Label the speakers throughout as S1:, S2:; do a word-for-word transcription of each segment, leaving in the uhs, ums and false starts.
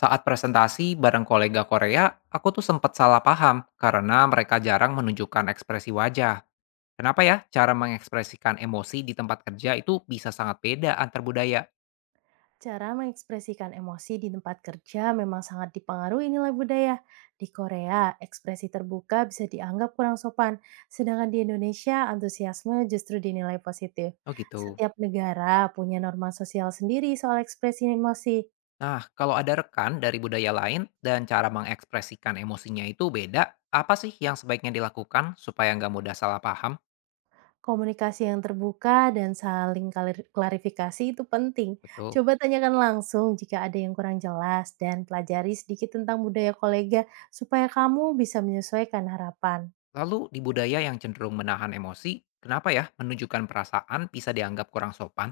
S1: Saat presentasi bareng kolega Korea, aku tuh sempat salah paham karena mereka jarang menunjukkan ekspresi wajah. Kenapa ya cara mengekspresikan emosi di tempat kerja itu bisa sangat beda antar budaya?
S2: Cara mengekspresikan emosi di tempat kerja memang sangat dipengaruhi nilai budaya. Di Korea, ekspresi terbuka bisa dianggap kurang sopan, sedangkan di Indonesia, antusiasme justru dinilai positif.
S1: Oh gitu.
S2: Setiap negara punya norma sosial sendiri soal ekspresi emosi.
S1: Nah, kalau ada rekan dari budaya lain dan cara mengekspresikan emosinya itu beda, apa sih yang sebaiknya dilakukan supaya nggak mudah salah paham?
S2: Komunikasi yang terbuka dan saling klar- klarifikasi itu penting.
S1: Betul.
S2: Coba tanyakan langsung jika ada yang kurang jelas dan pelajari sedikit tentang budaya kolega supaya kamu bisa menyesuaikan harapan.
S1: Lalu di budaya yang cenderung menahan emosi, kenapa ya menunjukkan perasaan bisa dianggap kurang sopan?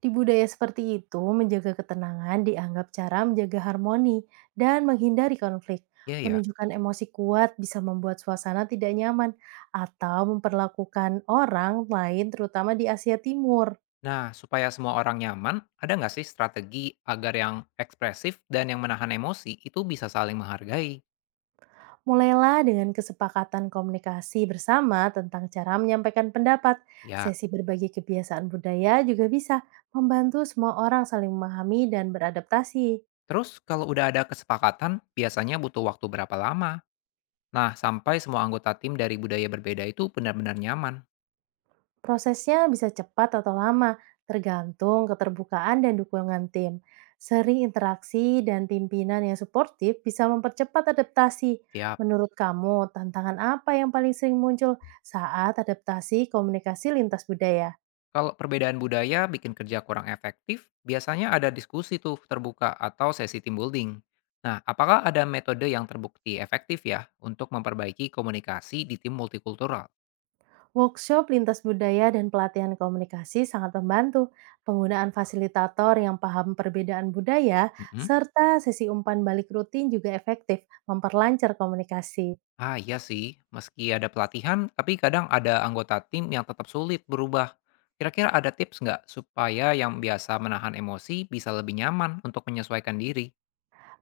S2: Di budaya seperti itu, menjaga ketenangan dianggap cara menjaga harmoni dan menghindari konflik.
S1: Iya ya.
S2: Menunjukkan emosi kuat bisa membuat suasana tidak nyaman atau memperlakukan orang lain terutama di Asia Timur.
S1: Nah, supaya semua orang nyaman, ada nggak sih strategi agar yang ekspresif dan yang menahan emosi itu bisa saling menghargai?
S2: Mulailah dengan kesepakatan komunikasi bersama tentang cara menyampaikan pendapat.
S1: Ya,
S2: Sesi berbagi kebiasaan budaya juga bisa membantu semua orang saling memahami dan beradaptasi.
S1: terus kalau udah ada kesepakatan, biasanya butuh waktu berapa lama? Nah, sampai semua anggota tim dari budaya berbeda itu benar-benar nyaman.
S2: Prosesnya bisa cepat atau lama, tergantung keterbukaan dan dukungan tim. Sering interaksi dan pimpinan yang suportif bisa mempercepat adaptasi.
S1: Siap.
S2: Menurut kamu, tantangan apa yang paling sering muncul saat adaptasi komunikasi lintas budaya?
S1: Kalau perbedaan budaya bikin kerja kurang efektif, biasanya ada diskusi tuh terbuka atau sesi team building. Nah, apakah ada metode yang terbukti efektif ya untuk memperbaiki komunikasi di tim multikultural?
S2: Workshop lintas budaya dan pelatihan komunikasi sangat membantu. Penggunaan fasilitator yang paham perbedaan budaya
S1: Mhm.
S2: serta sesi umpan balik rutin juga efektif memperlancar komunikasi.
S1: Ah, iya sih. Meski ada pelatihan, tapi kadang ada anggota tim yang tetap sulit berubah. Kira-kira ada tips nggak supaya yang biasa menahan emosi bisa lebih nyaman untuk menyesuaikan diri?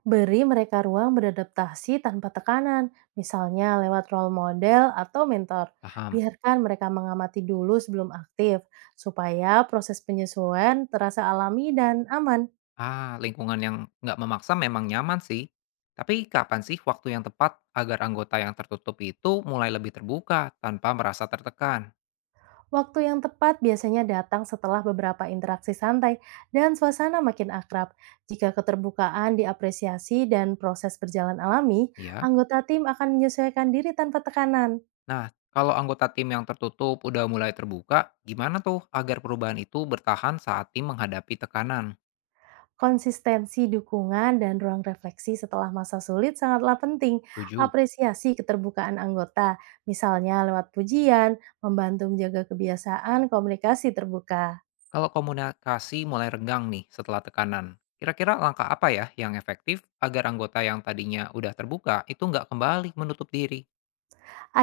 S2: Beri mereka ruang beradaptasi tanpa tekanan, misalnya lewat role model atau mentor.
S1: Paham.
S2: Biarkan mereka mengamati dulu sebelum aktif, supaya proses penyesuaian terasa alami dan aman.
S1: Ah, lingkungan yang nggak memaksa memang nyaman sih. Tapi kapan sih waktu yang tepat agar anggota yang tertutup itu mulai lebih terbuka tanpa merasa tertekan?
S2: Waktu yang tepat biasanya datang setelah beberapa interaksi santai dan suasana makin akrab. Jika keterbukaan diapresiasi dan proses berjalan alami,
S1: Ya.
S2: anggota tim akan menyesuaikan diri tanpa tekanan.
S1: Nah, kalau anggota tim yang tertutup udah mulai terbuka, gimana tuh agar perubahan itu bertahan saat tim menghadapi tekanan?
S2: Konsistensi dukungan dan ruang refleksi setelah masa sulit sangatlah penting.
S1: Tujuh.
S2: Apresiasi keterbukaan anggota, misalnya lewat pujian, membantu menjaga kebiasaan komunikasi terbuka.
S1: Kalau komunikasi mulai renggang nih setelah tekanan, kira-kira langkah apa ya yang efektif agar anggota yang tadinya udah terbuka itu nggak kembali menutup diri?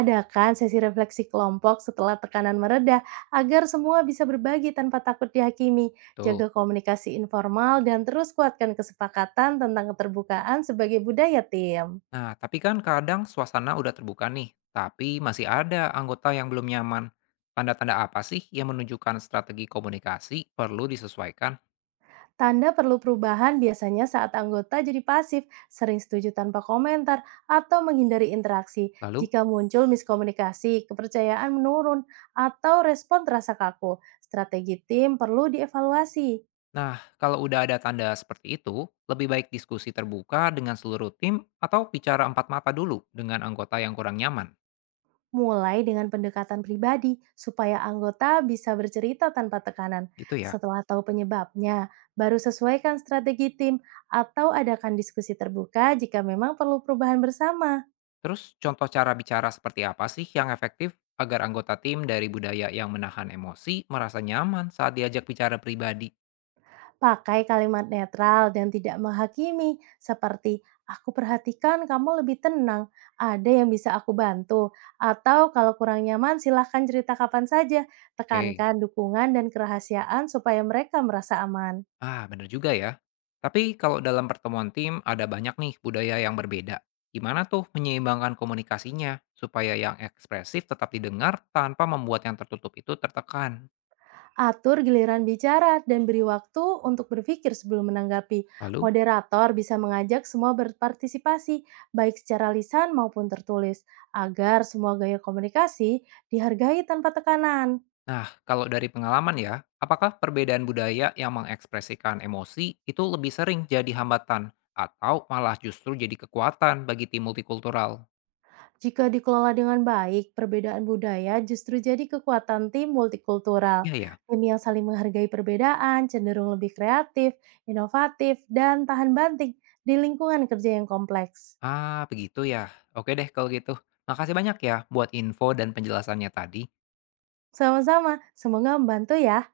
S2: Adakan sesi refleksi kelompok setelah tekanan mereda agar semua bisa berbagi tanpa takut dihakimi.
S1: Betul.
S2: Jaga komunikasi informal dan terus kuatkan kesepakatan tentang keterbukaan sebagai budaya tim.
S1: Nah, tapi kan kadang suasana udah terbuka nih, tapi masih ada anggota yang belum nyaman. Tanda-tanda apa sih yang menunjukkan strategi komunikasi perlu disesuaikan?
S2: Tanda perlu perubahan biasanya saat anggota jadi pasif, sering setuju tanpa komentar, atau menghindari interaksi.
S1: Lalu,
S2: Jika muncul miskomunikasi, kepercayaan menurun, atau respon terasa kaku, strategi tim perlu dievaluasi.
S1: nah kalau udah ada tanda seperti itu, lebih baik diskusi terbuka dengan seluruh tim atau bicara empat mata dulu dengan anggota yang kurang nyaman,
S2: Mulai dengan pendekatan pribadi, supaya anggota bisa bercerita tanpa tekanan.
S1: gitu ya?
S2: Setelah tahu penyebabnya, baru sesuaikan strategi tim atau adakan diskusi terbuka jika memang perlu perubahan bersama.
S1: Terus contoh cara bicara seperti apa sih yang efektif agar anggota tim dari budaya yang menahan emosi merasa nyaman saat diajak bicara pribadi?
S2: Pakai kalimat netral dan tidak menghakimi, seperti "Aku perhatikan kamu lebih tenang, ada yang bisa aku bantu?" Atau kalau kurang nyaman, silahkan cerita kapan saja.
S1: Oke.
S2: Tekankan dukungan dan kerahasiaan supaya mereka merasa aman.
S1: Ah, bener juga ya. Tapi kalau dalam pertemuan tim ada banyak nih budaya yang berbeda. Gimana tuh menyeimbangkan komunikasinya supaya yang ekspresif tetap didengar tanpa membuat yang tertutup itu tertekan?
S2: Atur giliran bicara dan beri waktu untuk berpikir sebelum menanggapi.
S1: Lalu?
S2: Moderator bisa mengajak semua berpartisipasi, baik secara lisan maupun tertulis, agar semua gaya komunikasi dihargai tanpa tekanan.
S1: Nah, kalau dari pengalaman ya, apakah perbedaan budaya yang mengekspresikan emosi itu lebih sering jadi hambatan atau malah justru jadi kekuatan bagi tim multikultural?
S2: Jika dikelola dengan baik, perbedaan budaya justru jadi kekuatan tim multikultural.
S1: Iya ya.
S2: Tim yang saling menghargai perbedaan cenderung lebih kreatif, inovatif, dan tahan banting di lingkungan kerja yang kompleks.
S1: Ah, begitu ya. Oke deh kalau gitu. Makasih banyak ya buat info dan penjelasannya tadi.
S2: Sama-sama, semoga membantu ya.